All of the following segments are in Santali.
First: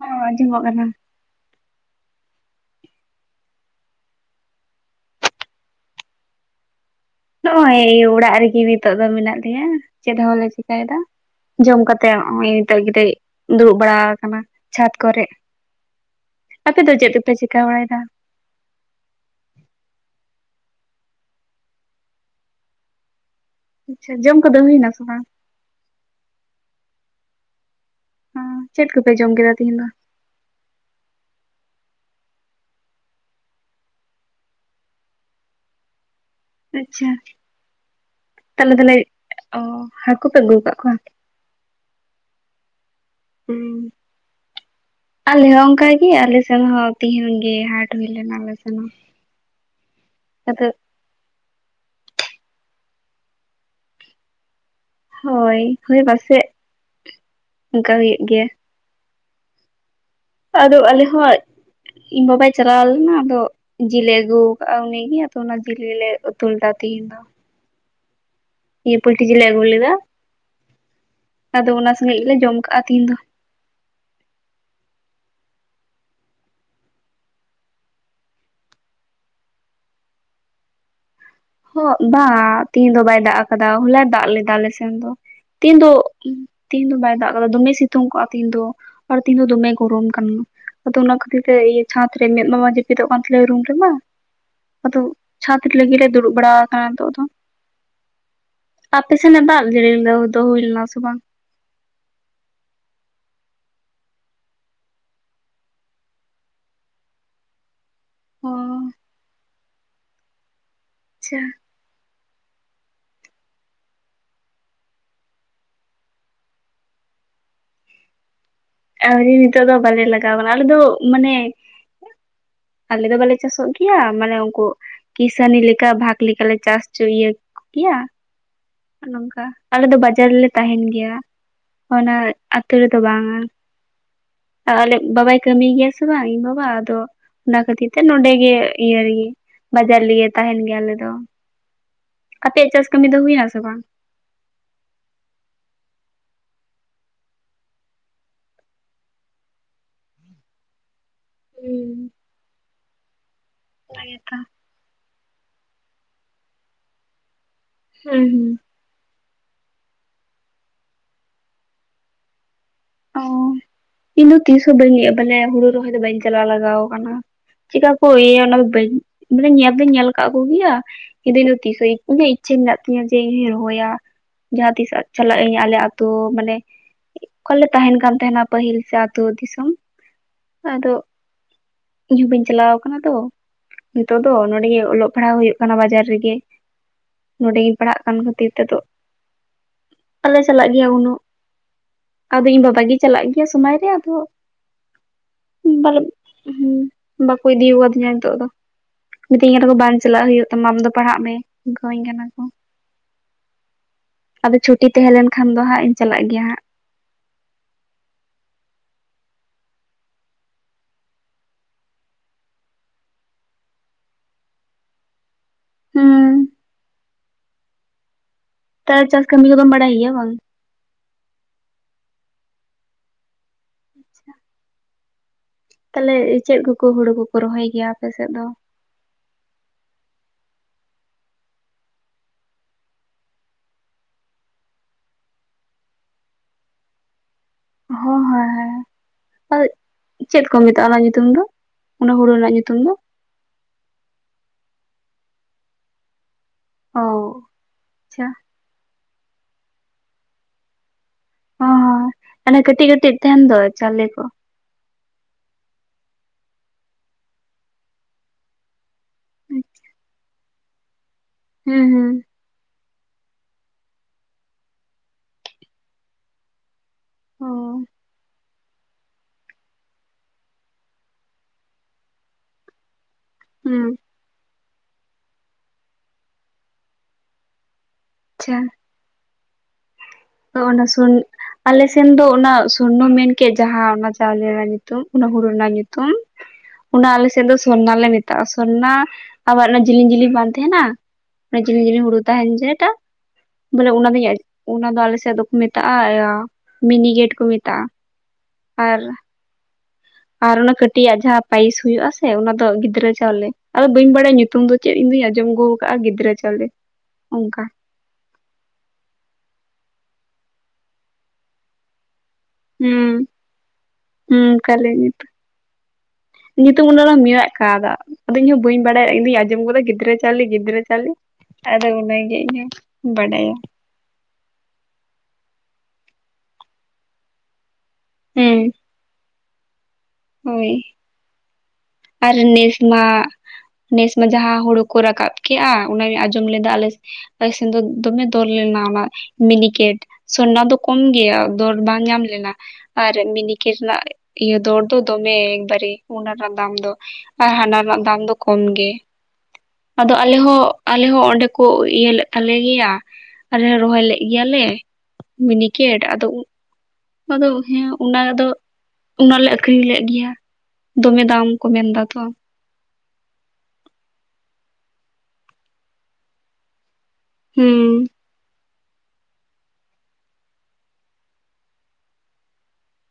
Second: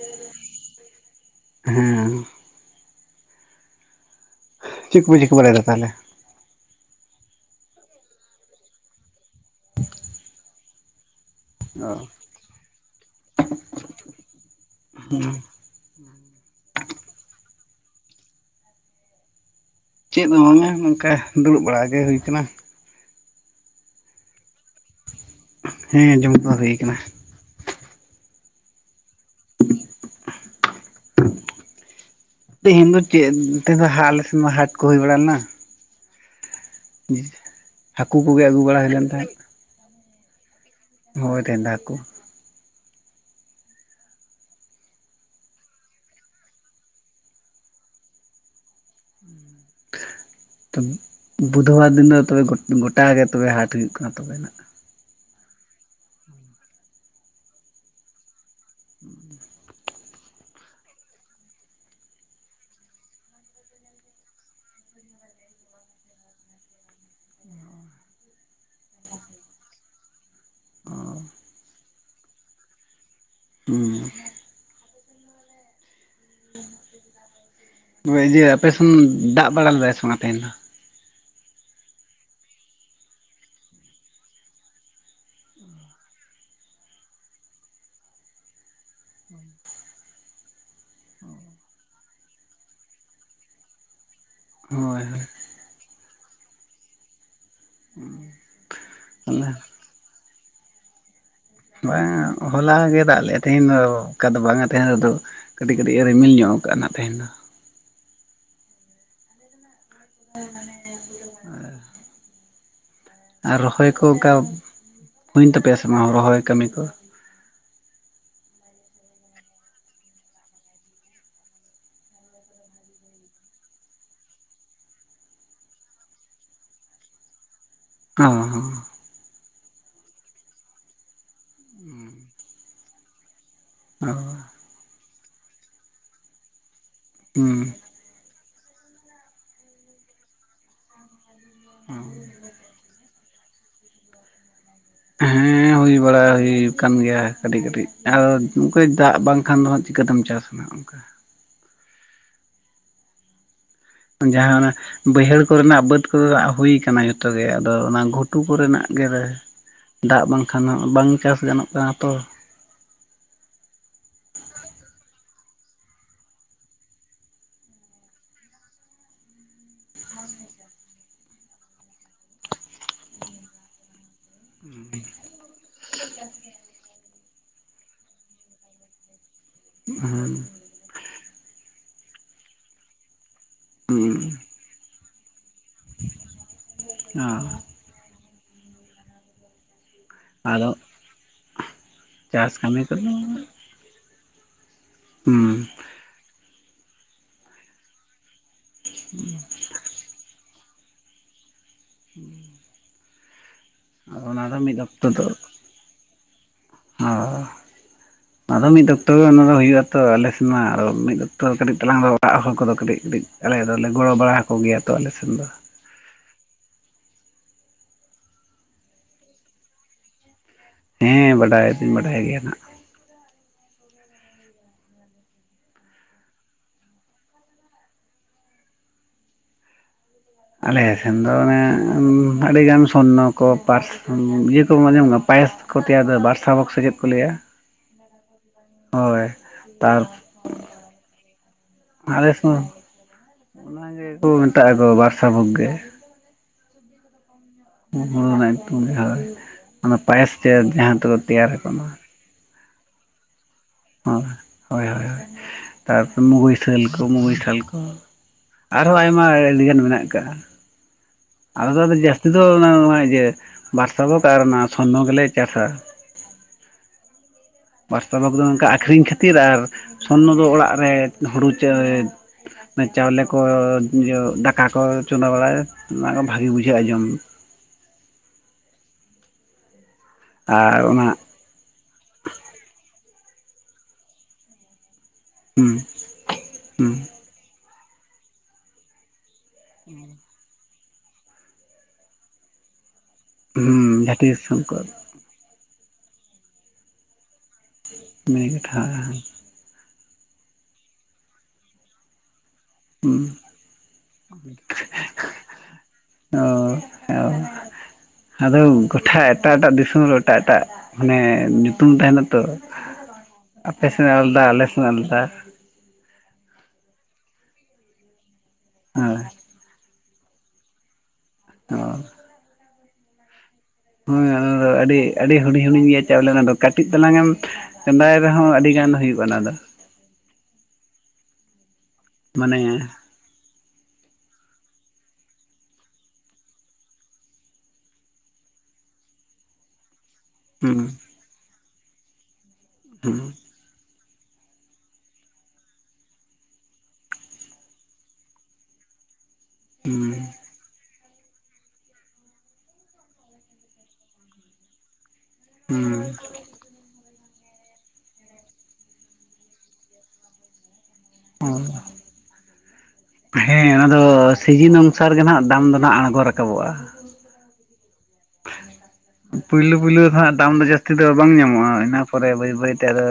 ᱦᱚᱸ ᱟᱸᱡᱚᱢᱚᱜ ᱠᱟᱱᱟ ᱦᱩᱸ ᱪᱮᱫ ᱠᱚᱯᱮ ᱪᱤᱠᱟᱹ ᱵᱟᱲᱟᱭᱮᱫᱟ ᱛᱟᱦᱚᱞᱮ ᱱᱚᱜᱼᱚᱭ ᱚᱲᱟᱜ ᱨᱮᱜᱮ ᱱᱤᱛᱚᱜ ᱫᱚ ᱢᱮᱱᱟᱜ ᱞᱮᱭᱟ ᱪᱮᱫ ᱦᱚᱸ ᱵᱟᱝ ᱞᱮ ᱪᱤᱠᱟᱹᱭᱮᱫᱟ ᱡᱚᱢ ᱚ ᱠᱟᱛᱮᱫ ᱱᱮᱜ-ᱮ ᱱᱤᱛᱚᱜ ᱠᱟᱹᱴᱤᱡ ᱫᱩᱲᱩᱵ ᱵᱟᱲᱟ ᱟᱠᱟᱱᱟ ᱪᱷᱟᱫᱽ ᱠᱚᱨᱮᱫ ᱟᱯᱮ ᱫᱚ ᱪᱮᱫ ᱠᱮᱯᱮ ᱪᱤᱠᱟᱹ ᱵᱟᱲᱟᱭᱮᱫᱟ ᱪᱮᱫ ᱦᱚᱸ ᱵᱟᱝᱟ ᱱᱚᱝᱠᱟ ᱫᱩᱲᱩᱵ ᱵᱟᱲᱟ ᱜᱮ ᱦᱩᱭ ᱟᱠᱟᱱᱟ ᱟᱪᱪᱷᱟ ᱡᱚᱢ ᱠᱚᱫᱚ ᱦᱩᱭᱱᱟ ᱥᱮ ᱵᱟᱝ ᱦᱮᱸ ᱡᱚᱢ ᱠᱚ ᱦᱩᱭ ᱟᱠᱟᱱᱟ ᱦᱮᱸ ᱪᱮᱫ ᱠᱚᱯᱮ ᱡᱚᱢ ᱠᱮᱫᱟ ᱛᱮᱦᱤᱧ ᱫᱚ? ᱛᱮᱦᱮᱧ ᱫᱚ ᱪᱮᱫ ᱛᱮᱫᱚ ᱦᱟᱞ ᱥᱮᱢᱟ ᱦᱟᱴ ᱠᱚ ᱦᱩᱭ ᱵᱟᱲᱟ ᱞᱮᱱᱟ ᱾ ᱟᱪᱪᱷᱟ ᱦᱟᱠᱩ ᱠᱚᱜᱮ ᱟᱹᱜᱩ ᱵᱟᱲᱟ ᱦᱩᱭ ᱞᱮᱱ ᱛᱟᱦᱮᱸᱫ᱾ ᱚᱻ ᱦᱟᱹᱠᱩ ᱯᱮ ᱟᱜᱩ ᱟᱠᱟᱫ ᱠᱚᱣᱟ? ᱦᱳᱭ ᱴᱫᱟ ᱠᱚ [unintelligible] ᱦᱩᱸ [inaudible] ᱟᱞᱮ ᱦᱚᱸ ᱚᱱᱠᱟᱜᱮ ᱟᱞᱮ ᱥᱮᱱ ᱦᱚᱸ ᱛᱤᱦᱤᱧ ᱜᱮ ᱦᱟᱴ ᱦᱩᱭ ᱞᱮᱱᱟ ᱟᱞᱮ ᱥᱮᱱ ᱦᱚᱸ ᱟᱫᱚ ᱛᱚ ᱵᱩᱫᱷᱵᱟᱨ ᱫᱤᱱ ᱫᱚ ᱛᱚᱵᱮ ᱜᱚᱴᱟ ᱜᱮ ᱛᱚᱵᱮ ᱦᱟᱴ ᱦᱩᱭᱩᱜ ᱠᱟᱱᱟ ᱛᱚᱵᱮ ᱦᱳᱭ ᱦᱳᱭ ᱯᱟᱥᱮᱫ ᱚᱱᱠᱟ ᱦᱩᱭᱩᱜ ᱜᱮᱭᱟ ᱟᱫᱚ ᱟᱞᱮ ᱦᱚᱸ ᱤᱧ ᱵᱟᱵᱟᱭ ᱪᱟᱞᱟᱣ ᱞᱮᱱᱟ ᱟᱫᱚ ᱡᱤᱞ ᱮ ᱟᱹᱜᱩ ᱟᱠᱟᱫᱟ ᱩᱱᱤᱜᱮ ᱟᱫᱚ ᱚᱱᱟ ᱡᱤᱞ ᱜᱮᱞᱮ ᱩᱛᱩ ᱞᱮᱫᱟ ᱛᱮᱦᱤᱧ ᱫᱚ ᱤᱭᱟᱹ ᱯᱩᱞᱴᱤ ᱡᱮᱞ ᱞᱮ ᱟᱹᱜᱩ ᱞᱮᱫᱟ, ᱟᱫᱚ ᱚᱱᱟ ᱥᱚᱸᱜᱮᱜ ᱜᱮᱞᱮ ᱡᱚᱢ ᱠᱟᱜ-ᱟ ᱛᱮᱦᱤᱧ ᱫᱚ᱾ ᱦᱩᱸ, ᱦᱳ ᱡᱮ ᱟᱯᱮ ᱥᱮᱱ ᱫᱟᱜ ᱵᱟᱲᱟ ᱞᱮᱫᱟᱭ ᱥᱮ ᱵᱟᱝ ᱟ ᱛᱮᱦᱮᱧ ᱫᱚ? ᱦᱚᱜ ᱵᱟ᱾ ᱛᱮᱦᱤᱧ ᱫᱚ ᱵᱟᱭ ᱫᱟᱜ ᱟᱠᱟᱫᱟ ᱦᱚᱞᱟᱭ ᱫᱟᱜ ᱞᱮᱫᱟ ᱟᱞᱮ ᱥᱮᱱ ᱫᱚ᱾ ᱛᱤᱦᱤᱧ ᱫᱚ ᱛᱤᱦᱤᱧ ᱫᱚ ᱵᱟᱭ ᱫᱟᱜ ᱠᱟᱫᱟ ᱫᱚᱢᱮ ᱥᱤᱛᱩᱝ ᱠᱚᱜᱼᱟ ᱛᱮᱦᱮᱧ ᱫᱚ ᱟᱨ ᱛᱮᱦᱮᱧ ᱫᱚᱢᱮ ᱜᱚᱨᱚᱢ ᱠᱟᱱᱟ ᱟᱫᱚ ᱚᱱᱟ ᱠᱷᱟᱹᱛᱤᱨ ᱛᱮ ᱤᱭᱟᱹ ᱪᱷᱟᱸᱫᱽ ᱨᱮ ᱢᱮᱫ ᱢᱟ ᱡᱟᱹᱯᱤᱫᱚᱜ ᱠᱟᱱ ᱛᱟᱞᱮᱭᱟ ᱨᱩᱢ ᱨᱮᱢᱟ ᱟᱫᱚ ᱦᱳᱭ ᱪᱷᱟᱛ ᱨᱮᱜᱮ ᱞᱮ ᱫᱩᱲᱩᱵ ᱵᱟᱲᱟᱣ ᱟᱠᱟᱱᱟ ᱱᱤᱛᱚᱜ ᱫᱚ ᱟᱯᱮ ᱥᱮᱱ ᱮ ᱦᱳᱭ ᱫᱟᱜ ᱡᱟᱹᱲᱤ ᱫᱚ ᱦᱩᱭ ᱞᱮᱱᱟ ᱥᱮ ᱵᱟᱝ ᱵᱟᱝ ᱦᱚᱞᱟ ᱜᱮ ᱫᱟᱜ ᱞᱮᱜ-ᱟ ᱛᱮᱦᱮᱸᱱ ᱫᱚ ᱚᱠᱟ ᱫᱚ ᱵᱟᱝ ᱛᱟᱦᱮᱸᱱ ᱨᱮᱫᱚ ᱠᱟᱹᱴᱤᱡ ᱠᱟᱹᱴᱤᱡ ᱮ ᱨᱤᱢᱤᱞ ᱧᱚᱜ ᱟᱠᱟᱜ-ᱟ ᱱᱟᱜ ᱛᱮᱦᱮᱸᱱ ᱫᱚ ᱚ ᱟᱪᱪᱷᱟ [unintelligible] ᱟᱨ ᱨᱚᱦᱚᱭ ᱠᱚ ᱚᱱᱠᱟ ᱦᱩᱭᱮᱱ ᱛᱟᱯᱮᱭᱟ ᱥᱮ ᱵᱟᱝ ᱨᱚᱦᱚᱭ ᱠᱟᱹᱢᱤ ᱠᱚ ᱟᱹᱣᱨᱤ ᱱᱤᱛᱚᱜ ᱫᱚ ᱵᱟᱞᱮ ᱞᱟᱜᱟᱣ ᱠᱟᱱᱟ ᱟᱞᱮ ᱫᱚ ᱢᱟᱱᱮ ᱟᱞᱮ ᱫᱚ ᱵᱟᱞᱮ ᱪᱟᱥᱚᱜ ᱜᱮᱭᱟ ᱢᱟᱱᱮ ᱩᱱᱠᱩ ᱠᱤᱥᱟᱹᱱᱤ ᱞᱮᱠᱟ ᱵᱷᱟᱜᱽ ᱞᱮᱠᱟ ᱞᱮ ᱪᱟᱥ ᱪᱚ ᱤᱭᱟᱹ ᱠᱤᱭᱟ ᱚ ᱱᱚᱝᱠᱟ ᱟᱞᱮ ᱫᱚ ᱵᱟᱡᱟᱨ ᱨᱮ ᱞᱮ ᱛᱟᱦᱮᱸᱱ ᱜᱮᱭᱟ ᱚᱱᱟ ᱟᱛᱳ ᱨᱮᱫᱚ ᱵᱟᱝ-ᱟ ᱚ ᱟᱞᱮ ᱵᱟᱵᱟᱭ ᱠᱟᱹᱢᱤᱭ ᱜᱮᱭᱟ ᱥᱮ ᱵᱟᱝ ᱤᱧ ᱵᱟᱵᱟ ᱟᱫᱚ ᱚᱱᱟ ᱦᱩᱸ ᱠᱷᱟᱹᱛᱤᱨ ᱛᱮ ᱱᱚᱰᱮ ᱜᱮ ᱤᱭᱟᱹ ᱨᱮᱜᱮ ᱵᱟᱡᱟᱨ ᱨᱮᱜᱮ ᱛᱟᱦᱮᱱ ᱜᱮᱭᱟ ᱟᱞᱮ ᱫᱚ ᱟᱯᱮᱭᱟᱜ ᱪᱟᱥ ᱠᱟᱹᱢᱤ ᱫᱚ ᱦᱩᱭᱱᱟᱥᱮ ᱵᱟᱝ ᱦᱮᱸ ᱦᱩᱭ ᱵᱟᱲᱟ ᱦᱩᱭ ᱟᱠᱟᱱ ᱜᱮᱭᱟ ᱠᱟᱹᱴᱤᱡ ᱠᱟᱹᱴᱤᱡ ᱟᱨ ᱫᱟᱜ ᱵᱟᱝᱠᱷᱟᱱ ᱫᱚ ᱦᱟᱜ ᱪᱤᱠᱟᱹᱛᱮᱢ ᱪᱟᱥᱟ ᱚᱱᱮ ᱚᱱᱠᱟ ᱦᱩᱸ ᱡᱟᱦᱟᱸ ᱵᱟᱹᱭᱦᱟᱹᱲ ᱠᱚ ᱨᱮᱱᱟᱜ ᱵᱟᱹᱫ ᱠᱚ ᱦᱩᱭ ᱟᱠᱟᱱᱟ ᱡᱚᱛᱚ ᱛᱚᱵᱮ ᱟᱫᱚ ᱚᱱᱟ ᱦᱩᱸ ᱜᱷᱩᱴᱩ ᱠᱚ ᱨᱮᱱᱟᱜ ᱜᱮ ᱞᱮ ᱫᱟᱜ ᱵᱟᱝ ᱠᱷᱟᱱ ᱦᱚᱸ ᱵᱟᱝ ᱪᱟᱥ ᱜᱟᱱᱚᱜ ᱠᱟᱱᱟ ᱛᱚ ᱚ [inaudible] ᱤᱧ ᱫᱚ ᱛᱤᱥᱦᱚ ᱵᱟᱹᱧ ᱢᱟᱱᱮ ᱦᱩᱲᱩ ᱨᱚᱦᱚᱭ ᱫᱚ ᱵᱟᱹᱧ ᱪᱟᱞᱟᱣ ᱞᱟᱜᱟᱣ ᱟᱠᱟᱱᱟ ᱪᱮᱫᱠᱟ ᱠᱚ ᱤᱭᱟᱹᱭᱟ ᱚᱱᱟ ᱵᱟᱹᱧ ᱢᱟᱱᱮ ᱧᱮᱞ ᱫᱩᱧ ᱧᱮᱞ ᱟᱠᱟᱫ ᱠᱚᱜᱮᱭᱟ [unintelligible] ᱤᱧᱹᱜ ᱤᱪᱪᱷᱟᱹ ᱢᱮᱱᱟᱜ ᱛᱤᱧᱟᱹ ᱡᱮ ᱤᱧ ᱦᱩᱧ ᱨᱚᱦᱚᱭᱟ ᱡᱟᱦᱟᱸ ᱛᱤᱥ ᱪᱟᱞᱟᱜ ᱟᱹᱧ ᱟᱞᱮ ᱟᱛᱩ ᱢᱟᱱᱮ ᱚᱠᱟᱞᱮ ᱛᱟᱦᱮᱱ ᱠᱟᱱ ᱛᱟᱦᱮᱱᱟ ᱯᱟᱹᱦᱤᱞ ᱥᱮ ᱟᱹᱛᱩ ᱫᱤᱥᱚᱢ ᱦᱮᱸ [unintelligible] ᱟᱫᱚ ᱤᱧ ᱦᱚᱸ ᱵᱟᱹᱧ ᱪᱟᱞᱟᱣ ᱠᱟᱱᱟ ᱛᱚ ᱦᱩᱸ ᱱᱤᱛᱚᱜ ᱫᱚ ᱱᱚᱸᱰᱮ ᱚᱞᱚᱜ ᱯᱟᱲᱦᱟᱣ ᱦᱩᱭᱩᱜ ᱠᱟᱱᱟ ᱵᱟᱡᱟᱨ ᱨᱮᱜᱮ ᱚ ᱱᱚᱸᱰᱮ ᱜᱤᱧ ᱯᱟᱲᱦᱟᱜ ᱠᱟᱱ ᱠᱷᱟᱹᱛᱤᱨ ᱛᱮᱫᱚ ᱵᱟᱞᱮ ᱟᱫᱚ ᱪᱟᱞᱟᱜ ᱜᱮᱭᱟ ᱩᱱᱟᱹ ᱟᱫᱚ ᱪᱟᱥ ᱤᱧ ᱠᱟᱹᱢᱤ ᱵᱟᱵᱟ ᱜᱮ ᱠᱚᱫᱚ ᱪᱟᱞᱟᱜ ᱜᱮᱭᱟ ᱥᱚᱢᱚᱭ ᱨᱮ ᱟᱫᱚ ᱦᱩᱸ ᱵᱟᱨᱮ ᱦᱮᱸ [unintelligible] ᱵᱟᱠᱚ ᱤᱫᱤ ᱟᱠᱟᱫᱤᱧᱟ ᱱᱤᱛᱚᱜ ᱫᱚ ᱢᱤᱛᱟᱹᱧ ᱠᱟᱱᱟ ᱠᱚ ᱵᱟᱝ ᱪᱟᱞᱟᱜ ᱦᱩᱭᱩᱜ ᱛᱟᱢᱟ ᱟᱢ ᱫᱚ ᱯᱟᱲᱦᱟᱜ ᱢᱮ ᱚᱱᱠᱟ ᱦᱟᱹᱧ ᱠᱟᱱᱟ ᱠᱚ [inaudible] ᱚᱱᱟ ᱫᱚ ᱟᱫᱚ ᱢᱤᱫ ᱪᱷᱩᱴᱤ ᱚᱠᱛᱚ ᱛᱟᱦᱮᱸ ᱞᱮᱱᱠᱷᱟᱱ ᱫᱚ ᱦᱟᱸᱜ ᱤᱧ ᱪᱟᱞᱟᱜ ᱜᱮᱭᱟ ᱦᱟᱸᱜ ᱚ [unintelligible] ᱟᱫᱚ ᱢᱤᱫ ᱚᱠᱛᱚ ᱨᱮ ᱜᱮ ᱚᱱᱟ ᱫᱚ ᱦᱩᱭᱩᱜ ᱟ ᱛᱚ ᱟᱞᱮ ᱥᱮᱱ ᱢᱟ ᱟᱫᱚ ᱢᱤᱫ ᱫᱚᱯᱛᱚᱨ ᱠᱟᱹᱴᱤᱡ ᱛᱟᱞᱟᱝ ᱫᱚ ᱚᱲᱟᱜ ᱦᱚᱲ ᱠᱚᱫᱚ ᱠᱟᱹᱴᱤᱡ ᱠᱟᱹᱴᱤᱡ ᱟᱞᱮ ᱫᱚᱞᱮ ᱜᱚᱲᱚ ᱵᱟᱲᱟ ᱟᱠᱚ ᱜᱮᱭᱟ ᱛᱚ ᱟᱞᱮᱥᱮᱱ ᱫᱚ ᱦᱩᱸ ᱛᱚ ᱪᱟᱥ ᱠᱟᱹᱢᱤ ᱠᱚᱫᱚᱢ ᱵᱟᱲᱟᱭ ᱜᱮᱭᱟ ᱵᱟᱝ ᱦᱮᱸ ᱵᱟᱰᱟᱭ ᱫᱩᱧ ᱵᱟᱰᱟᱭ ᱜᱮᱭᱟ ᱱᱟᱜ ᱟᱪᱪᱷᱟ [inaudible] ᱛᱟᱦᱞᱮ ᱪᱮᱫ ᱠᱚᱠᱚ ᱦᱩᱲᱩ ᱠᱚᱠᱚ ᱨᱚᱦᱚᱭ ᱜᱮᱭᱟ ᱟᱯᱮᱥᱮᱫ ᱫᱚ ᱟᱞᱮ ᱥᱮᱱ ᱫᱚ ᱚᱱᱮ ᱟᱹᱰᱤᱜᱟᱱ ᱥᱚᱨᱱᱚ ᱠᱚ ᱯᱟᱨ ᱤᱭᱟᱹ ᱠᱚᱡᱚᱢ ᱯᱟᱭᱮᱥ ᱠᱚ ᱜᱮ ᱵᱟᱨᱥᱟᱵᱚᱠ ᱥᱮ ᱪᱮᱫ ᱠᱚ ᱞᱟᱹᱭᱟ ᱦᱳᱭ ᱟᱨ ᱛᱟᱨ ᱪᱮᱫ ᱠᱚ ᱢᱮᱛᱟᱜᱼᱟ ᱚᱱᱟ ᱧᱩᱛᱩᱢ ᱫᱚ ᱚᱱᱟ ᱦᱩᱲᱩ ᱨᱮᱱᱟᱜ ᱧᱩᱛᱩᱢ ᱫᱚ ᱚᱱᱟᱜᱮᱠᱚ ᱢᱮᱛᱟᱜᱼᱟ ᱠᱚ ᱵᱟᱨᱥᱟ ᱵᱷᱚᱜᱽ ᱜᱮ ᱚ ᱟᱪᱪᱷᱟ ᱦᱩᱲᱩ ᱨᱮᱱᱟᱜ ᱧᱩᱛᱩᱢᱛᱩ ᱡ ᱦᱭ ᱚᱱᱟ [unintelligible] ᱯᱟᱭᱮᱥ ᱪᱮ ᱡᱟᱦᱟᱸ ᱛᱮᱠᱚ ᱛᱮᱭᱟᱨ ᱦᱚᱸ ᱟᱠᱟᱱᱟ ᱦᱚᱸ ᱚᱱᱮ ᱠᱟᱹᱴᱤᱡ ᱠᱟᱹᱴᱤᱡ ᱛᱟᱦᱮᱱ ᱫᱚ ᱪᱟᱣᱞᱮ ᱠᱚ ᱦᱳᱭ ᱦᱳᱭ ᱛᱟᱨᱯᱚᱨᱮ ᱢᱩᱜᱟᱹᱭ ᱥᱟᱹᱞ ᱠᱚ ᱢᱩᱜᱟᱹᱭ ᱥᱟᱹᱞ ᱠᱚ ᱟᱨᱦᱚᱸ ᱟᱭᱢᱟ ᱟᱹᱰᱤᱜᱟᱱ ᱢᱮᱱᱟᱜ ᱦᱩᱸ ᱟᱠᱟᱫ-ᱟ ᱦᱩᱸ ᱡᱟᱹᱥ ᱟᱞᱮ ᱫᱚ ᱱᱚᱜᱼᱚᱭ ᱡᱮ ᱵᱟᱨᱥᱟ ᱵᱷᱚᱜᱽ ᱟᱨ ᱚᱱᱟ ᱥᱚᱨᱱᱚ ᱜᱮᱞᱮ ᱪᱟᱥᱟ ᱚ ᱵᱟᱥᱛᱟᱵᱽ ᱫᱚ ᱱᱚᱝᱠᱟ ᱟᱠᱷᱨᱤᱧ ᱠᱷᱟᱹᱛᱤᱨ ᱟᱨ ᱥᱚᱨᱱᱚ ᱫᱚ ᱚᱲᱟᱜ ᱨᱮ ᱦᱩᱲᱩ ᱪᱮ ᱪᱟᱣᱞᱮ ᱠᱚ ᱦᱩᱸ ᱫᱟᱠᱟ ᱠᱚ ᱪᱚᱸᱫᱟ ᱵᱟᱲᱟᱭᱟ ᱚᱱᱟ ᱵᱷᱟᱜᱮ ᱵᱩᱡᱷᱟᱹᱜᱼᱟ ᱡᱚᱢ ᱟᱪᱪᱷᱟ ᱛᱚ ᱚᱱᱟ ᱥᱚᱨᱱ ᱟᱞᱮ ᱥᱮᱱ ᱫᱚ ᱚᱱᱟ ᱥᱚᱨᱱᱚ ᱢᱮᱱᱠᱮᱫ ᱡᱟᱦᱟᱸ ᱚᱱᱟ ᱪᱟᱣᱞᱮ ᱨᱮᱱᱟᱜ ᱧᱩᱛᱩᱢ ᱧᱩᱛᱩᱢ ᱚᱱᱟ ᱦᱩᱲᱩ ᱦᱩᱸ ᱨᱮᱱᱟᱜ ᱧᱩᱛᱩᱢ ᱦᱩᱸ ᱚᱱᱟ ᱟᱞᱮᱥᱮᱫ ᱫᱚ ᱥᱚᱨᱱᱟ ᱞᱮ ᱢᱮᱛᱟᱜᱼᱟ ᱥᱚᱨᱱᱟ ᱟᱵᱟᱨ ᱚᱱᱟ ᱡᱮᱞᱮᱧ ᱡᱮᱞᱮᱧ ᱵᱟᱝ ᱛᱟᱦᱮᱸᱱᱟ ᱚᱱᱟ ᱡᱮᱞᱮᱧ ᱡᱮᱞᱮᱧ ᱦᱩᱲᱩ ᱛᱟᱦᱮᱸᱱ ᱡᱮᱴᱟ ᱵᱚᱞᱮ ᱦᱩᱸ ᱚᱱᱟ ᱡᱟᱦᱟᱸ ᱫᱚᱧ ᱛᱤᱥ ᱩᱱᱠᱩ ᱚᱱᱟ ᱫᱚ ᱟᱞᱮ ᱥᱮᱫ ᱫᱚᱠᱚ ᱢᱮᱛᱟᱜᱼᱟ ᱢᱤᱱᱤ ᱜᱮᱴ ᱠᱚ ᱢᱮᱛᱟᱜᱼᱟ ᱢᱤᱱᱤᱜᱮᱴ ᱦᱟ ᱟᱨ ᱟᱨ ᱚᱱᱟ ᱠᱟᱹᱴᱤ ᱡᱟᱜ ᱡᱟᱦᱟᱸ ᱯᱟᱭᱤᱥ ᱦᱩᱭᱩᱜᱼᱟ ᱥᱮ ᱚᱱᱟ ᱫᱚ ᱜᱤᱫᱽᱨᱟᱹ ᱦᱩᱸ ᱪᱟᱣᱞᱮ ᱟᱫᱚ ᱵᱟᱹᱧ ᱵᱟᱲᱟᱭᱟ ᱧᱩᱛᱩᱢ ᱫᱚ ᱪᱮᱫ ᱤᱧ ᱫᱩᱧ ᱟᱸᱡᱚᱢ ᱟᱹᱜᱩ ᱟᱠᱟᱫᱟᱼᱟ ᱜᱤᱫᱽᱨᱟᱹ ᱚ ᱪᱟᱣᱞᱮ ᱚᱱᱠᱟ ᱟᱫᱚ ᱜᱚᱴᱟ ᱮᱴᱟᱜ ᱮᱴᱟᱜ ᱫᱤᱥᱚᱢ ᱨᱮ ᱮᱴᱟᱜ ᱮᱴᱟᱜ ᱢᱟᱱᱮ ᱧᱩᱛᱩᱢ ᱛᱟᱦᱮᱸᱱᱟ ᱛᱚ ᱦᱩᱸ ᱟᱯᱮ ᱥᱮᱱᱟᱜ ᱟᱞᱟᱫᱟ ᱦᱩᱸ ᱟᱞᱮ ᱠᱟᱞᱮ ᱥᱮᱱᱟᱜ ᱟᱞᱟᱫᱟ ᱧᱩᱛᱩᱢ ᱧᱩᱛᱩᱢ ᱚᱱᱟ ᱢᱤᱱᱟᱜ ᱠᱟᱣᱫᱟ ᱟᱫᱚ ᱤᱧ ᱵᱟᱹᱧ ᱵᱟᱲᱟᱭᱟ ᱦᱳᱭ ᱤᱧ ᱫᱩᱧ ᱟᱸᱡᱚᱢ ᱜᱚᱫᱟ ᱜᱤᱫᱽᱨᱟᱹ ᱪᱟᱹᱞᱤ ᱜᱤᱫᱽᱨᱟᱹ ᱪᱟᱹᱞᱤ ᱚ ᱟᱫᱚ ᱚᱱᱟᱜᱮ ᱤᱧ ᱦᱚᱸᱧ ᱵᱟᱰᱟᱭᱟ ᱦᱮᱸ ᱚᱱᱟ ᱫᱚ ᱟᱹᱰᱤ ᱟᱹᱰᱤ ᱦᱩᱰᱤᱧ ᱦᱩᱰᱤᱧ ᱜᱮᱭᱟᱚᱞᱮ ᱚᱱᱟ ᱫᱚ ᱠᱟᱹᱴᱤᱡ ᱛᱟᱞᱟᱝ ᱮᱢ ᱪᱚᱸᱫᱟᱭ ᱨᱮᱦᱚᱸ ᱦᱮᱸ ᱟᱹᱰᱤ ᱜᱟᱱ ᱦᱩᱭᱩᱜᱼᱟ ᱚᱱᱟ ᱫᱚ ᱦᱳᱭ ᱟᱨ ᱢᱟᱱᱮ ᱱᱮᱥᱢᱟ ᱱᱮᱥ ᱢᱟ ᱡᱟᱦᱟᱸ ᱦᱩᱲᱩ ᱠᱚ ᱨᱟᱠᱟᱵ ᱠᱮᱼᱟ ᱚᱱᱟᱧ ᱟᱸᱡᱚᱢ ᱞᱮᱫᱟ ᱟᱞᱮ ᱵᱮᱠᱮᱱ [unintelligible] ᱫᱚ ᱫᱚᱢᱮ ᱫᱚᱨ ᱞᱮᱱᱟ ᱚᱱᱟ ᱢᱤᱱᱤᱠᱮᱴ ᱥᱚᱨᱱᱟ ᱫᱚ ᱦᱩᱸ ᱠᱚᱢ ᱜᱮᱭᱟ ᱫᱚᱨ ᱵᱟᱝ ᱧᱟᱢ ᱞᱮᱱᱟ ᱟᱨ ᱦᱩᱸ ᱢᱤᱱᱤ ᱠᱤᱨᱱᱟ [unintelligible] ᱤᱭᱟᱹ ᱫᱚᱨ ᱫᱚ ᱫᱚᱢᱮ ᱮᱠ ᱵᱟᱨ ᱦᱩᱱᱟ ᱟᱨᱟᱢ ᱫᱟᱢ ᱫᱚ ᱟᱨ ᱦᱟᱱᱟ ᱨᱮᱱᱟᱜ ᱫᱟᱢ ᱫᱚ ᱠᱚᱢ ᱜᱮ ᱦᱩᱸ ᱟᱫᱚ ᱟᱞᱮ ᱦᱚᱸ ᱟᱞᱮ ᱦᱚᱸ ᱚᱸᱰᱮ ᱠᱚ ᱤᱭᱟᱹ ᱞᱮᱫ ᱛᱟᱞᱮ ᱜᱮᱭᱟ ᱟᱞᱮ ᱦᱚᱸ ᱨᱚᱦᱚᱭ ᱞᱮᱫ ᱜᱮᱭᱟ ᱞᱮ ᱢᱤᱱᱤᱠᱮᱴ ᱟᱫᱚ ᱟᱫᱚ ᱦᱮᱸ ᱚᱱᱟ ᱨᱮ ᱫᱚ ᱚᱱᱟ ᱞᱮ ᱟᱠᱷᱨᱤᱧ ᱞᱮᱫ ᱜᱮᱭᱟ ᱫᱚᱢᱮ ᱫᱟᱢ ᱦᱩᱸ ᱠᱚ ᱢᱮᱱᱫᱟ ᱛᱚ ᱦᱮᱸ ᱚᱱᱟ ᱫᱚ ᱥᱤᱡᱤᱱ ᱚᱱᱩᱥᱟᱨ ᱜᱮ ᱱᱟᱦᱟᱜ ᱫᱟᱢ ᱫᱚ ᱱᱟᱜ ᱟᱲᱜᱚ ᱨᱟᱠᱟᱵᱚᱜᱼᱟ ᱦᱩᱸ [inaudible] ᱯᱳᱭᱞᱳ ᱯᱳᱭᱞᱳ ᱫᱚ ᱦᱟᱸᱜ ᱫᱟᱢ ᱫᱚ ᱡᱟᱹᱥᱛᱤ ᱫᱚ ᱵᱟᱝ ᱧᱟᱢᱚᱜᱼᱟ ᱤᱱᱟᱹ ᱯᱚᱨᱮ ᱵᱟᱹᱭ ᱵᱟᱹᱭ ᱛᱮ ᱟᱫᱚ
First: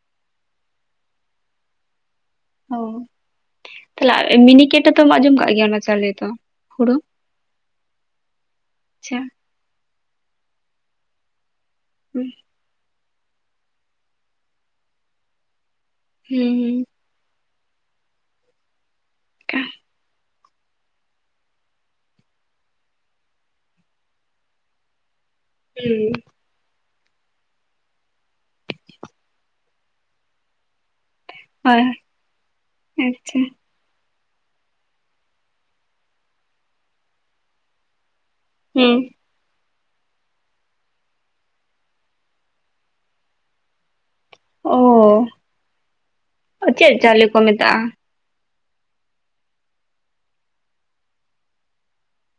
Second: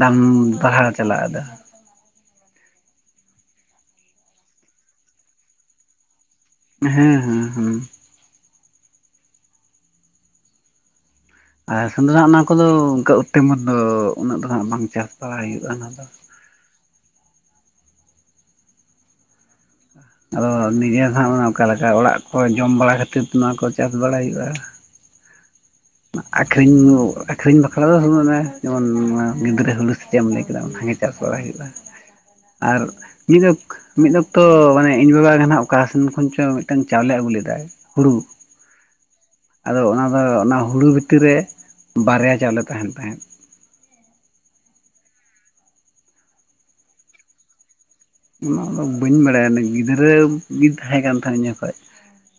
ᱫᱟᱢ ᱵᱟᱲᱦᱟᱣ ᱪᱟᱞᱟᱜ-ᱟ ᱟᱫᱚ ᱚ ᱛᱟᱦᱚᱞᱮ ᱢᱤᱱᱤᱠᱮᱴ ᱦᱚᱛᱚᱢ ᱟᱸᱡᱚᱢ ᱠᱟᱜ ᱜᱮᱭᱟ ᱚᱱᱟ ᱪᱟᱣᱞᱮ ᱫᱚ ᱦᱩᱲᱩ ᱦᱮᱸ ᱦᱮᱸ ᱦᱮᱸ ᱟᱪᱪᱷᱟ ᱟᱨ ᱥᱮᱸᱫᱽᱨᱟ ᱦᱩᱸ ᱚᱱᱟ ᱠᱚᱫᱚ ᱚᱱᱠᱟ ᱩᱛᱮᱢᱟ ᱫᱚ ᱩᱱᱟᱹᱜ ᱫᱚ ᱦᱟᱜ ᱵᱟᱝ ᱪᱟᱥ ᱵᱟᱲᱟᱭ ᱦᱩᱭᱩᱜᱼᱟ ᱚᱱᱟ ᱫᱚ ᱦᱮᱸ ᱦᱩᱸ [unintelligible] ᱟᱫᱚ ᱱᱤᱡᱮ ᱫᱚ ᱦᱟᱜ ᱚᱠᱟ ᱞᱮᱠᱟ ᱚᱲᱟᱜ ᱠᱚ ᱡᱚᱢ ᱵᱟᱲᱟ ᱠᱷᱟᱹᱛᱤᱨ ᱱᱚᱣᱟ ᱠᱚ ᱪᱟᱥ ᱵᱟᱲᱟᱭ ᱦᱩᱭᱩᱜᱼᱟ ᱦᱳᱭ ᱟᱹᱠᱷᱨᱤᱧ ᱟᱹᱠᱷᱨᱤᱧ ᱵᱟᱠᱷᱨᱟ ᱫᱚ ᱢᱮ ᱡᱮᱢᱚᱱ ᱜᱤᱫᱽᱨᱟᱹ ᱦᱩᱞᱩᱥ ᱥᱮ ᱪᱮᱫ ᱮᱢ ᱞᱟᱹᱭ ᱠᱮᱫᱟ ᱚᱱᱟ ᱜᱮ ᱪᱟᱥ ᱵᱟᱲᱟᱭ ᱦᱩᱭᱩᱜᱼᱟ ᱟᱨ ᱟᱪᱪᱷᱟ ᱢᱤᱫᱟᱹ ᱢᱤᱫ ᱚᱠᱛᱚ ᱢᱟᱱᱮ ᱤᱧ ᱵᱟᱵᱟ ᱜᱮ ᱦᱟᱜ ᱚᱠᱟ ᱥᱮᱱ ᱠᱷᱚᱱ ᱪᱚ ᱢᱤᱫ ᱴᱟᱝ ᱪᱟᱣᱞᱮ ᱟᱹᱜᱩ ᱞᱮᱫᱟᱭ ᱦᱩᱲᱩ ᱦᱩᱸ ᱟᱫᱚ ᱚᱱᱟ ᱫᱚ ᱚᱱᱟ ᱦᱩᱲᱩ ᱵᱷᱤᱛᱤᱨ ᱨᱮ ᱵᱟᱨᱭᱟ ᱪᱟᱣᱞᱮ ᱛᱟᱦᱮᱸᱱ ᱛᱟᱦᱮᱸᱫ ᱚ ᱪᱮᱫ ᱪᱟᱣᱞᱮ ᱠᱚ ᱢᱮᱛᱟᱜᱼᱟ ᱚᱱᱟ ᱫᱚ ᱵᱟᱹᱧ ᱵᱟᱲᱟᱭᱟ ᱜᱤᱫᱽᱨᱟᱹ ᱜᱤᱧ ᱛᱟᱦᱮᱸ ᱠᱟᱱ ᱛᱟᱦᱮᱸᱠᱟᱱ ᱩᱱ ᱡᱚᱠᱷᱚᱡ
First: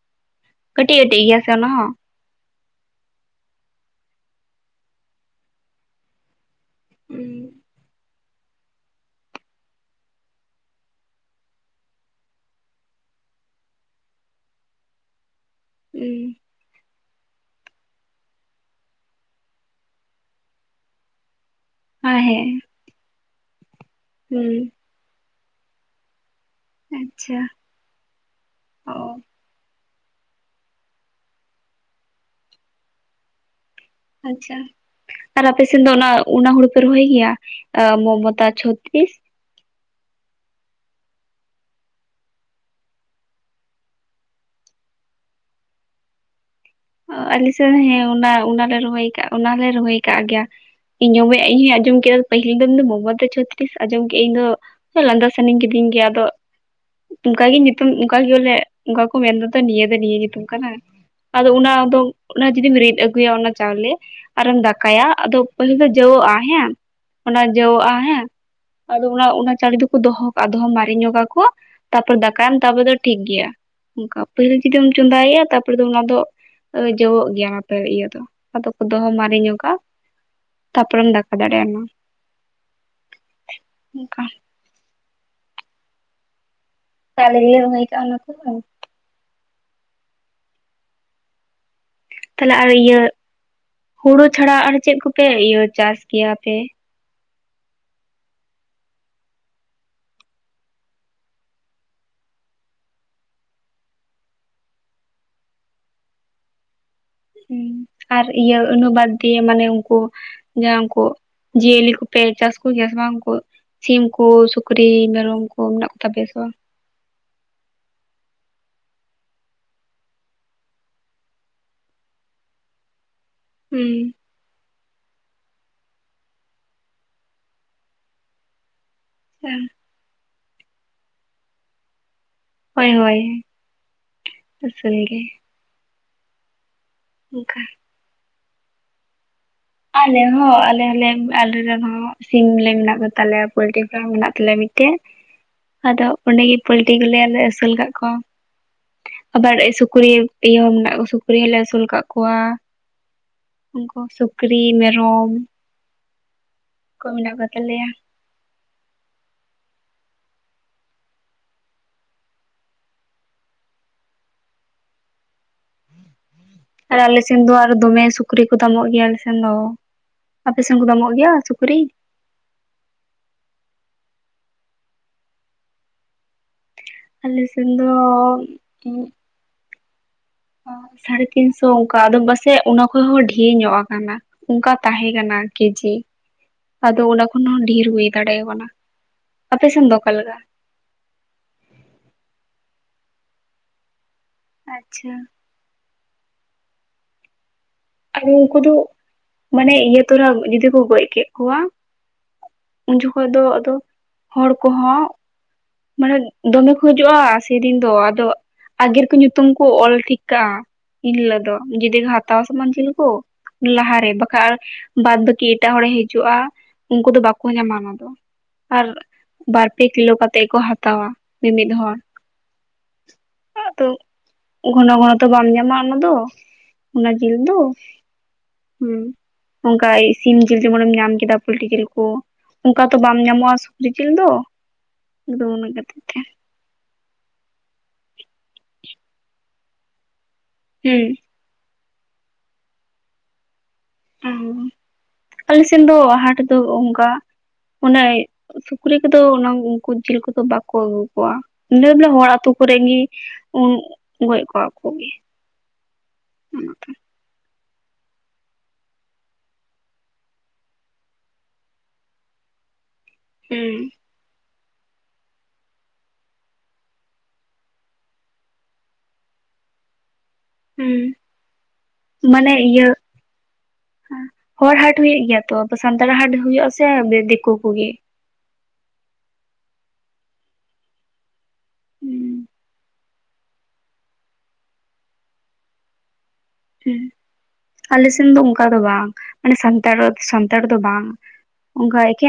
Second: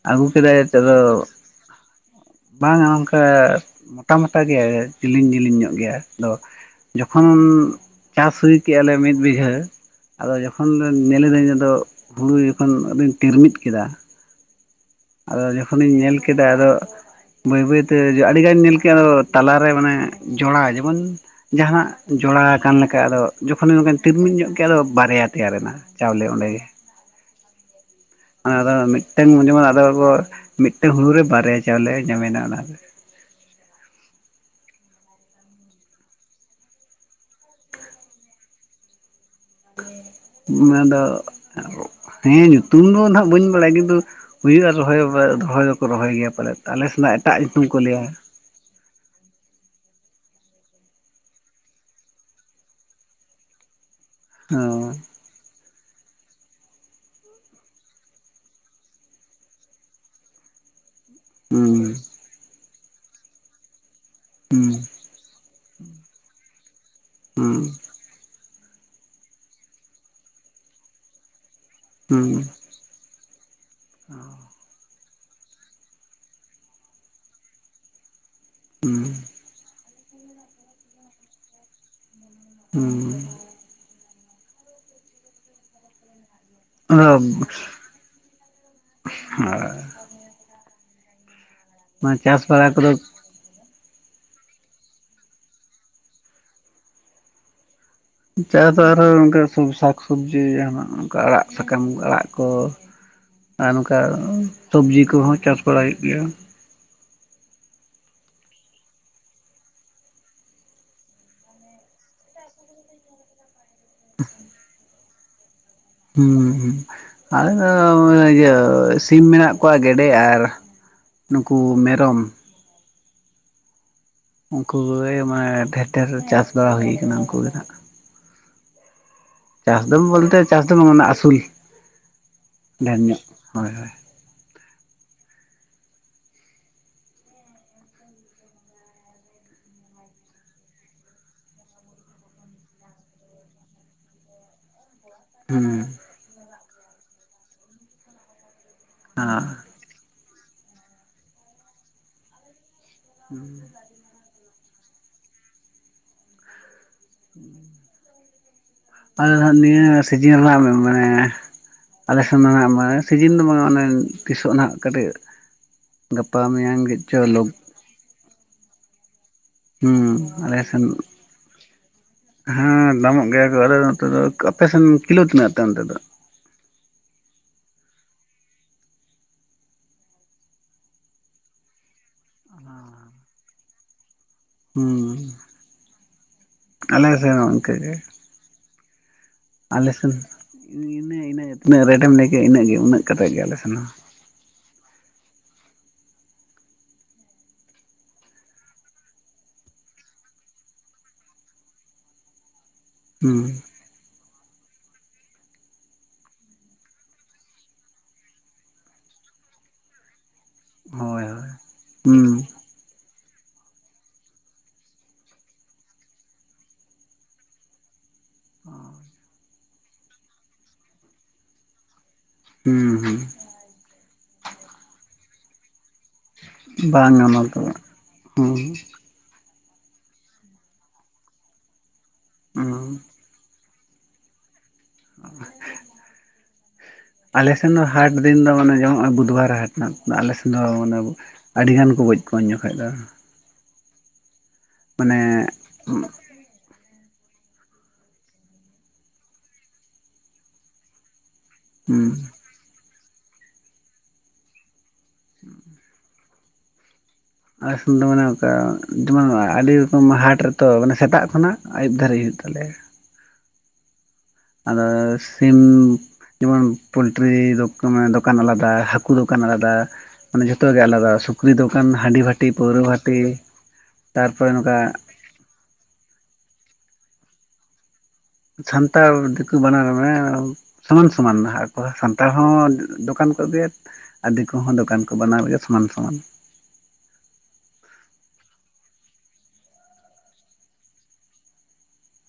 ᱟᱹᱜᱩ ᱠᱮᱫᱟᱭ ᱚᱛᱮ ᱫᱚ ᱠᱟᱹᱴᱤᱡ ᱠᱟᱹᱴᱤᱡ ᱜᱮᱭᱟ ᱥᱮ ᱚᱱᱟ ᱦᱚᱸ [unintelligible] ᱵᱟᱝ-ᱟ ᱚᱱᱠᱟ ᱢᱳᱴᱟ ᱢᱳᱴᱟ ᱜᱮ ᱡᱤᱞᱤᱧ ᱡᱤᱞᱤᱧ ᱧᱚᱜ ᱜᱮᱭᱟ ᱟᱫᱚ ᱡᱚᱠᱷᱚᱱ ᱪᱟᱥ ᱦᱩᱭ ᱠᱮᱫᱮᱜᱼᱟ ᱞᱮ ᱢᱤᱫ ᱵᱤᱜᱷᱟᱹ ᱟᱫᱚ ᱡᱚ ᱛᱚᱠᱷᱚᱱ ᱧᱮᱞᱤᱫᱟᱹᱧ ᱟᱫᱚ ᱦᱩᱲᱩ ᱡᱚᱠᱷᱚᱱ ᱟᱫᱩᱧ ᱛᱤᱨᱢᱤᱫ ᱠᱮᱫᱟ ᱟᱫᱚ ᱡᱚᱠᱷᱚᱱᱤᱧ ᱧᱮᱞ ᱦᱮᱸ ᱠᱮᱫᱟ ᱟᱫᱚ ᱵᱟᱹᱭ ᱵᱟᱹᱭ ᱛᱮ ᱟᱹᱰᱤᱜ ᱟᱱ ᱧᱮᱞ ᱠᱮᱜᱼᱟ ᱟᱫᱚ ᱛᱟᱞᱟᱨᱮ ᱢᱟᱱᱮ ᱡᱚᱲᱟ ᱡᱮᱢᱚᱱ ᱡᱟᱦᱟᱱᱟᱜ ᱡᱚᱲᱟ ᱦᱮᱸ ᱟᱠᱟᱱ ᱞᱮᱠᱟ ᱟᱫᱚ ᱡᱚᱠᱷᱚᱱᱤ ᱱᱚᱝᱠᱟ ᱛᱤᱞᱢᱤᱞ ᱧᱚᱜ ᱦᱩᱸ ᱠᱫᱟ ᱟᱫᱚ ᱵᱟᱨᱭᱟ ᱛᱮᱭᱟᱨᱮᱱᱟ ᱪᱟᱣᱞᱮ ᱚᱸᱰᱮ ᱜᱮ ᱟᱪᱪᱷᱟ ᱚᱱᱟᱫᱚ ᱚ ᱢᱤᱫᱴᱟᱝ ᱡᱮᱢᱚᱱ ᱟᱫᱚ ᱢᱤᱫᱴᱟᱝ ᱦᱩᱲᱩ ᱨᱮ ᱵᱟᱨᱭᱟ ᱪᱟᱣᱞᱮ ᱧᱟᱢ ᱮᱱᱟ ᱚᱱᱟ ᱫᱚ ᱟᱪ ᱪᱷᱟ ᱟᱨ ᱟᱯᱮ ᱥᱮᱱ ᱫᱚ ᱚᱱᱟ ᱚᱱᱟ ᱦᱩᱲᱩ ᱯᱮ ᱨᱚᱦᱚᱭ ᱜᱮᱭᱟ ᱢᱚᱢᱚᱛᱟ ᱪᱷᱚᱛᱤᱥ ᱱᱚᱣᱟ ᱫᱚ ᱦᱮᱸ ᱧᱩᱛᱩᱢ ᱫᱚ ᱦᱟᱜ ᱵᱟᱹᱧ ᱵᱟᱰᱟᱭᱟ ᱠᱤᱱᱛᱩ ᱦᱩᱭᱩᱜᱼᱟ ᱨᱚᱦᱚᱭ ᱨᱚᱦᱚᱭ ᱫᱚᱠᱚ ᱨᱚᱦᱚᱭ ᱜᱮᱭᱟ ᱯᱟᱞᱮᱫ ᱟᱞᱮ ᱥᱮᱱᱟᱜ ᱮᱴᱟᱜ ᱟᱞᱮ ᱧᱩᱛᱩᱢ ᱥᱮᱫ ᱠᱚ ᱞᱟᱹᱭᱟ ᱦᱮᱸ ᱚᱱᱟ ᱚᱱᱟᱞᱮ ᱨᱚᱦᱚᱭ ᱟᱠᱟᱜᱼᱟ ᱚᱱᱟ ᱞᱮ ᱨᱚᱦᱚᱭ ᱠᱟᱜ ᱜᱮᱭᱟ ᱤᱧᱚᱢᱮ ᱤᱧ ᱦᱚᱧ ᱟᱸᱡᱚᱢ ᱠᱮᱫᱟ ᱯᱟᱹᱦᱤᱞ ᱫᱚᱤᱱ ᱫᱚ ᱢᱚᱢᱚᱫ ᱪᱷᱚᱛᱤ ᱛᱤᱥ ᱟᱸᱡᱚᱢ ᱠᱮᱫᱼᱟ ᱤᱧ ᱦᱚᱸ ᱫᱚ ᱞᱟᱸᱫᱟ ᱥᱟᱱᱟᱧ ᱠᱤᱫᱤᱧ ᱜᱮᱭᱟ ᱟᱫᱚ ᱚᱱᱠᱟ ᱜᱮ ᱧᱩᱛᱩᱢ ᱚᱱᱠᱟᱜ ᱜᱮ ᱞᱮ ᱚᱱᱠᱟ ᱠᱚ ᱢᱮᱱ ᱫᱟᱛᱚ ᱱᱤᱭᱟᱹ ᱫᱚ ᱱᱤᱭᱟᱹ ᱧᱩᱛᱩᱢ ᱠᱟᱱᱟ ᱟᱫᱚ ᱚᱱᱟ ᱦᱩᱸ ᱫᱚ ᱚᱱᱟ ᱡᱩᱫᱤᱢ ᱨᱤᱫ ᱟᱹᱜᱩᱭᱟ ᱚᱱᱟ ᱪᱟᱣᱞᱮ ᱟᱨᱮᱢ ᱦᱩᱸ ᱫᱟᱠᱟᱭᱟ ᱟᱫᱚ ᱯᱟᱹᱞᱤᱞ ᱫᱚ ᱡᱟᱹᱣᱜᱼᱟ ᱦᱮᱸ ᱚᱱᱟ ᱡᱟ. ᱣᱟᱜᱼᱟ ᱦᱮᱸ ᱟᱫᱚ ᱚᱱᱟ ᱚᱱᱟ ᱪᱟᱹᱣᱞᱤ ᱫᱚᱠᱚ ᱫᱚᱦᱚ ᱠᱟᱜᱼᱟ ᱫᱚᱦᱚ ᱢᱟᱨᱮ ᱧᱚᱜᱟ ᱠᱚ ᱛᱟᱯᱚᱨᱮ ᱦᱩᱸ ᱫᱟᱠᱟᱭᱟᱢ ᱛᱟᱯᱚᱨᱮ ᱫᱚ ᱴᱷᱤᱠ ᱜᱮᱭᱟ ᱚᱱᱠᱟ ᱯᱟᱹᱦᱤᱞ ᱡᱩᱫᱤᱢ ᱪᱚᱸᱫᱟᱭᱟ ᱛᱟᱯᱚᱨᱮ ᱫᱚ ᱚᱱᱟ ᱫᱚ ᱡᱚᱜᱚᱜ ᱜᱮᱭᱟ ᱚᱱᱟᱯᱮ ᱤᱭᱟᱹ ᱫᱚ ᱟᱫᱚ ᱠᱚ ᱫᱚᱦᱚ ᱢᱟᱨᱮᱼᱧᱚᱜᱟ ᱛᱟᱯᱚᱨᱮᱢ ᱫᱟᱠᱟ ᱫᱟᱲᱮᱭᱟ ᱦᱩᱸ ᱚᱱᱠᱟ ᱚᱱᱟ ᱦᱚ ᱛᱟᱦᱞᱮ ᱜᱮᱞᱮ ᱨᱚᱦᱚᱭ ᱠᱟᱜᱼᱟ ᱚᱱᱟ ᱠᱚ [unintelligible] ᱚᱱᱟ ᱪᱟᱥ ᱛᱟᱦᱚᱞᱮ ᱟᱨ ᱵᱟᱲᱟ ᱠᱚᱫᱚ ᱤᱭᱟᱹ ᱦᱩᱲᱩ ᱪᱷᱟᱰᱟ ᱟᱨ ᱪᱮᱫ ᱠᱚᱯᱮ ᱤᱭᱟᱹ ᱪᱟᱥ ᱠᱮᱭᱟ ᱯᱮ ᱡᱟᱦᱟᱸ ᱫᱚ ᱟᱨᱦᱚᱸ ᱚᱱᱠᱟ ᱥᱟᱠ ᱥᱚᱵᱽᱡᱤ ᱡᱟᱦᱟᱱᱟᱜ ᱚᱱᱠᱟ ᱟᱲᱟᱜ ᱥᱟᱠᱟᱢ ᱟᱲᱟᱜ ᱠᱚ ᱟᱨ ᱱᱚᱝᱠᱟ ᱥᱚᱵᱽᱡᱤ ᱠᱚᱦᱚᱸ ᱪᱟᱥ ᱵᱟᱲᱟ ᱦᱩᱭᱩᱜ ᱜᱮᱭᱟ ᱟᱨ ᱤᱭᱟᱹ ᱩᱱᱩ ᱵᱟᱲᱛᱤ ᱢᱟᱱᱮ ᱩᱱᱠᱩ ᱡᱟᱦᱟᱸ ᱩᱱᱠᱩ ᱡᱤᱭᱟᱹᱞᱤ ᱠᱚᱯᱮ ᱪᱟᱥ ᱠᱚ ᱜᱮᱭᱟ ᱵᱟᱝᱠᱩ ᱥᱤᱢᱠᱩ ᱥᱩᱠᱨᱤ ᱢᱮᱨᱚᱢ ᱠᱚ ᱢᱮᱱᱟᱜ ᱠᱚ ᱛᱟᱯᱮᱭᱟ ᱥᱮ ᱵᱟᱝ? ᱦᱩᱸᱦᱩᱸ ᱟᱞᱮ ᱫᱚ ᱚᱱᱟ ᱤᱭᱟᱹ ᱥᱤᱢ ᱢᱮᱱᱟᱜ ᱠᱚᱣᱟ ᱜᱮᱰᱮ ᱟᱨ ᱱᱩᱠᱩ ᱢᱮᱨᱚᱢ ᱦᱩᱸ ᱩᱱᱠᱩ ᱠᱚᱜᱮ ᱢᱟᱱᱮ ᱰᱷᱮᱨ ᱰᱷᱮᱨ ᱪᱟᱥ ᱵᱟᱲᱟ ᱦᱩᱭ ᱟᱠᱟᱱᱟ ᱩᱱᱠᱩ ᱜᱮ ᱱᱟᱦᱟᱜ ᱦᱮᱸ ᱪᱟᱥ ᱫᱚ ᱵᱚᱞᱛᱮ ᱪᱟᱥ ᱫᱚ ᱢᱟᱱᱮ ᱟᱥᱩᱞ ᱦᱚᱭ ᱦᱚᱭ ᱦᱳᱭ ᱦᱳᱭ ᱟᱥᱩᱞ ᱜᱮ ᱚᱱᱠᱟ [unintelligible] ᱟᱞᱮ ᱦᱚᱸ ᱟᱞᱮ ᱦᱚᱸᱞᱮ ᱟᱞᱮ ᱨᱮᱱ ᱦᱚᱸ ᱥᱤᱢ ᱞᱮ ᱢᱮᱱᱟᱜ ᱠᱚ ᱛᱟᱞᱮᱭᱟ ᱯᱚᱞᱴᱨᱤ ᱯᱷᱟᱨᱢ ᱢᱮᱱᱟᱜ ᱛᱟᱞᱮᱭᱟ ᱦᱩᱸ ᱟᱫᱚ ᱚᱸᱰᱮ ᱜᱮ ᱯᱚᱞᱴᱤ ᱠᱚᱞᱮ ᱟᱹᱥᱩᱞ ᱠᱟᱜ ᱠᱚᱣᱟ ᱟᱨ ᱟᱵᱟᱨ ᱥᱩᱠᱨᱤ ᱤᱭᱟᱹ ᱢᱮᱱᱟᱜ ᱠᱚᱣᱟ ᱥᱩᱠᱨᱤ ᱦᱚᱸ ᱞᱮ ᱟᱹᱥᱩᱞ ᱠᱟᱜ ᱠᱚᱣᱟ ᱦᱩᱸ [unintelligible] ᱩᱱᱠᱩ ᱥᱩᱠᱨᱤ ᱢᱮᱨᱚᱢ ᱠᱚ ᱢᱮᱱᱟᱜ ᱠᱚ ᱛᱟᱞᱮᱭᱟᱹ ᱟᱞᱮ ᱫᱚ ᱦᱟᱜ ᱱᱤᱭᱟᱹ ᱥᱤᱡᱤᱱ ᱨᱮᱱᱟᱜ ᱢᱟᱱᱮ ᱟᱞᱮ ᱥᱮᱱ ᱫᱚ ᱦᱟᱜ ᱢᱟᱱᱮ ᱥᱤᱡᱤᱱ ᱫᱚ ᱵᱟᱝ ᱚᱱᱮ ᱛᱤᱥᱚᱜ ᱱᱟᱦᱟᱜ ᱠᱟᱹᱴᱤᱡ ᱜᱟᱯᱟ ᱢᱮᱭᱟᱝ ᱜᱮ ᱟᱨ ᱟᱞᱮ ᱥᱮᱱ ᱪᱚᱞᱚᱠ ᱫᱚ ᱟᱨ ᱫᱚᱢᱮ ᱥᱩᱠᱨᱤ ᱠᱚ ᱫᱟᱢᱚᱜ ᱜᱮᱭᱟ ᱟᱞᱮ ᱥᱮᱱ ᱫᱚ ᱦᱩᱸ ᱟᱞᱮ ᱟᱯᱮ ᱥᱮᱱ ᱠᱚ ᱫᱟᱢᱚᱜ ᱜᱮᱭᱟ ᱥᱩᱠᱨᱤ ᱦᱮᱸ ᱫᱟᱢᱚᱜ ᱜᱮᱭᱟ ᱠᱚ ᱟᱫᱚ ᱱᱚᱛᱮ ᱫᱚ ᱟᱯᱮᱥᱱ ᱠᱤᱞᱳ ᱛᱤᱱᱟᱹᱜ ᱛᱤᱱᱟᱹᱜ ᱛᱮ ᱚᱱᱛᱮ ᱫᱚ ᱟᱞᱮ ᱥᱮᱱ ᱫᱚᱼᱼ ᱥᱟᱲᱮ ᱛᱤᱱᱥᱚ ᱚᱱᱠᱟ ᱟᱫᱚ ᱰᱟᱥᱮᱡ ᱚᱱᱟ ᱠᱷᱚᱡ ᱦᱚᱸ ᱰᱷᱤᱨ ᱧᱚᱜ ᱟᱠᱟᱱᱟ ᱚᱱᱠᱟ ᱛᱟᱦᱮᱸ ᱦᱩᱸ ᱠᱟᱱᱟ ᱠᱮᱡᱤ ᱟᱫᱚ ᱟᱞᱮ ᱚᱱᱟ ᱥᱮᱱ ᱠᱷᱚᱱ ᱦᱚᱸ ᱰᱷᱮᱨ ᱦᱩᱭ ᱫᱟᱲᱮᱭᱟ ᱠᱟᱱᱟ ᱟᱯᱮ ᱥᱮᱱ ᱫᱚ ᱚᱠᱟ ᱟᱞᱮᱮᱥᱱ ᱞᱮᱠᱟ ᱤᱱᱟᱹ ᱤᱱᱟᱹᱜ ᱛᱤᱱᱟᱹᱜ ᱨᱮᱴᱮᱢ ᱞᱟᱹᱭ ᱠᱮᱫᱮᱼᱟ ᱤᱱᱟᱹᱜ ᱜᱮ ᱩᱱᱟᱹᱜ ᱠᱟ ᱠᱟᱛᱮᱮᱫ ᱜᱮ ᱟᱞᱮ ᱥᱮᱱ ᱦᱚᱸ ᱟᱪᱪᱷᱟ ᱟᱫᱚ ᱩᱱᱠᱩ ᱫᱚ ᱢᱟᱱᱮ ᱤᱭᱟᱹ ᱛᱚᱨᱟ ᱡᱩᱫᱤ ᱠᱚ ᱜᱚᱡ ᱠᱮᱫ ᱠᱚᱣᱟ ᱩᱱ ᱡᱚᱠᱷᱚᱡ ᱫᱚ ᱦᱩᱸ ᱟᱫᱚ ᱦᱚᱲ ᱠᱚᱦᱚᱸ ᱢᱟᱱᱮ ᱫᱚᱢᱮ ᱠᱚᱦᱤᱡᱚᱜᱼᱟ ᱥᱮᱫᱤᱱ ᱫᱚ ᱟᱫᱚ ᱟᱜᱮᱨ ᱠᱚ ᱧᱩᱛᱩᱢ ᱠᱚ ᱚᱞ ᱴᱷᱤᱠ ᱪᱤᱠᱟᱹᱜᱼᱟ ᱦᱳᱭ ᱮᱱᱦᱤᱞᱟᱹᱜ ᱦᱳᱭ ᱫᱚ ᱡᱩᱫᱤᱢ ᱦᱟᱛᱟᱣ ᱦᱩᱸ ᱞᱟᱦᱟᱨᱮ ᱵᱟᱠᱟᱱ ᱵᱟᱫᱽ ᱵᱟᱹᱠᱤ ᱮᱴᱟᱜ ᱦᱚᱲᱮ ᱦᱤᱡᱩᱜᱼᱟ ᱩᱱᱠᱩ ᱫᱚ ᱵᱟᱠᱚ ᱧᱟᱢᱟ ᱚᱱᱟ ᱫᱚ ᱟᱨ ᱵᱟᱨ ᱯᱮ ᱠᱤᱞᱳ ᱠᱟᱛᱮᱮᱫ ᱜᱮ ᱠᱚ ᱦᱟᱛᱟᱣᱟ ᱢᱤᱢᱤᱫ ᱦᱚᱲ ᱦᱩᱸ ᱦᱩᱸ ᱟ ᱛᱫᱚ ᱜᱷᱚᱱᱚ ᱜᱷᱚᱱᱚ ᱛᱚ ᱵᱟᱢ ᱧᱟᱢᱟ ᱚᱱᱟ ᱫᱚ ᱚᱱᱟ ᱵᱟᱝᱟ ᱡᱤᱞ ᱱᱚᱛᱮ ᱫᱚ ᱦᱩᱸ ᱚᱱᱠᱟ ᱥᱤᱢ ᱡᱤᱞ ᱡᱮᱢᱚᱱᱮᱢ ᱧᱟᱢ ᱠᱮᱫᱟ ᱯᱳᱞᱴ ᱡᱤᱞ ᱠᱚ ᱦᱩᱸ ᱚᱱᱠᱟ ᱛᱚ ᱵᱟᱢ ᱧᱟᱢᱚᱜᱼᱟ ᱨᱤᱠᱤᱞ ᱫᱚ ᱟᱠᱫᱚᱢ ᱚᱱᱟ ᱠᱷᱟᱹᱛᱤᱨ ᱛᱮ ᱟᱞᱮᱥᱮᱱ ᱫᱚ ᱦᱟᱴ ᱫᱤᱱ ᱫᱚ ᱢᱟᱱᱮ ᱡᱚᱢ ᱟᱜᱩ ᱫᱚ ᱵᱟᱭ ᱨᱟᱦᱟ-ᱟ ᱚᱱᱟ ᱟᱞᱮᱥᱮᱫ ᱫᱚ ᱢᱟᱱᱮ ᱟᱹᱰᱤ ᱜᱟᱱ ᱠᱚ ᱜᱚᱡ ᱠᱚᱣᱟ ᱡᱚᱠᱷᱮᱡ ᱫᱚ ᱚᱸᱢ ᱢᱟᱱᱮ ᱟᱞᱮ ᱥᱮᱱ ᱫᱚ ᱦᱟᱴ ᱫᱚ ᱚᱱᱠᱟ ᱚᱱᱮ ᱥᱩᱠᱨᱤ ᱠᱚᱫᱚ ᱚᱱᱟ ᱩᱱᱠᱩ ᱡᱤᱞ ᱠᱚᱫᱚ ᱵᱟᱠᱚ ᱟᱹᱜᱩ ᱠᱚᱣᱟ ᱵᱮ ᱦᱩᱸ ᱵᱚᱞᱮ ᱦᱚᱲ ᱟ ᱟᱹᱛᱩ ᱠᱚᱨᱮ ᱜᱮ ᱩᱱ ᱜᱚᱡ ᱠᱚᱣᱟ ᱠᱚ [unintelligible] ᱟᱥ ᱫᱚ ᱢᱟᱱᱮ ᱚᱱᱠᱟ ᱡᱮᱢᱚᱱ ᱟᱹᱰᱤ ᱨᱚᱠᱚᱢ ᱦᱟᱴ ᱨᱮᱛᱚ ᱢᱟᱱᱮ ᱥᱮᱛᱟᱜ ᱠᱷᱚᱱᱟᱜ ᱟᱹᱭᱩᱵ ᱫᱷᱟᱹᱨᱤᱡ ᱦᱩᱭᱩᱜ ᱛᱟᱞᱮᱭᱟ ᱦᱮᱸ ᱟᱫᱚ ᱥᱤᱢ ᱡᱮᱢᱚᱱ ᱯᱳᱞᱴᱨᱤᱟᱱ ᱫᱚᱠᱟᱱ ᱟᱞᱟᱫᱟ ᱦᱟᱹᱠᱩ ᱫᱚᱠᱟᱱ ᱟᱞᱟᱫᱟ ᱢᱟᱱᱮ ᱡᱷᱚᱛᱚ ᱜᱮ ᱦᱩᱸ ᱟᱞᱟᱫᱟ ᱥᱩᱠᱨᱤ ᱫᱚᱠᱟᱱ ᱦᱟᱺᱰᱤ ᱵᱷᱟᱹᱴᱤ ᱢᱟᱱᱮ ᱯᱟᱹᱣᱨᱟᱹ ᱤᱭᱟᱹ ᱵᱷᱷᱟᱹᱴᱤ ᱛᱟᱨᱯᱚᱨᱮ ᱱᱚᱝᱠᱟ ᱴᱷᱤᱠ ᱜᱮᱭᱟ ᱛᱚ ᱥᱟᱱᱛᱟᱲ ᱦᱟᱴ ᱦᱩᱭᱩᱜᱼᱟ ᱥᱮ ᱫᱤᱠᱩ ᱠᱚᱜᱮ ᱥᱟᱱᱛᱟᱲ ᱫᱤᱠᱩ ᱵᱟᱱᱟᱨ ᱢᱮ ᱥᱚᱢᱟᱱ ᱥᱚᱢᱟᱱᱟᱜ ᱟᱠᱚ ᱥᱟᱱᱛᱟᱲ ᱦᱩᱸ ᱦᱚᱸ ᱫᱚᱠᱟᱱ ᱠᱚ ᱟᱹᱰᱤᱫ ᱠᱚᱦᱚᱸ ᱫᱚᱠᱟᱱ ᱠᱚ ᱵᱮᱱᱟᱣ ᱜᱮᱭᱟ ᱥᱚᱢᱟᱱ ᱥᱚᱢᱟᱱ ᱟᱞᱮ ᱥᱮᱱ ᱫᱚ ᱚᱱᱠᱟ ᱫᱚ ᱵᱟᱝ ᱢᱟᱱᱮ ᱥᱟᱱᱛᱟᱲ ᱨᱚᱲ ᱥᱟᱱᱛᱟᱲ ᱫᱚ ᱵᱟᱝ ᱚᱱᱠᱟ ᱮᱠᱷᱮᱱ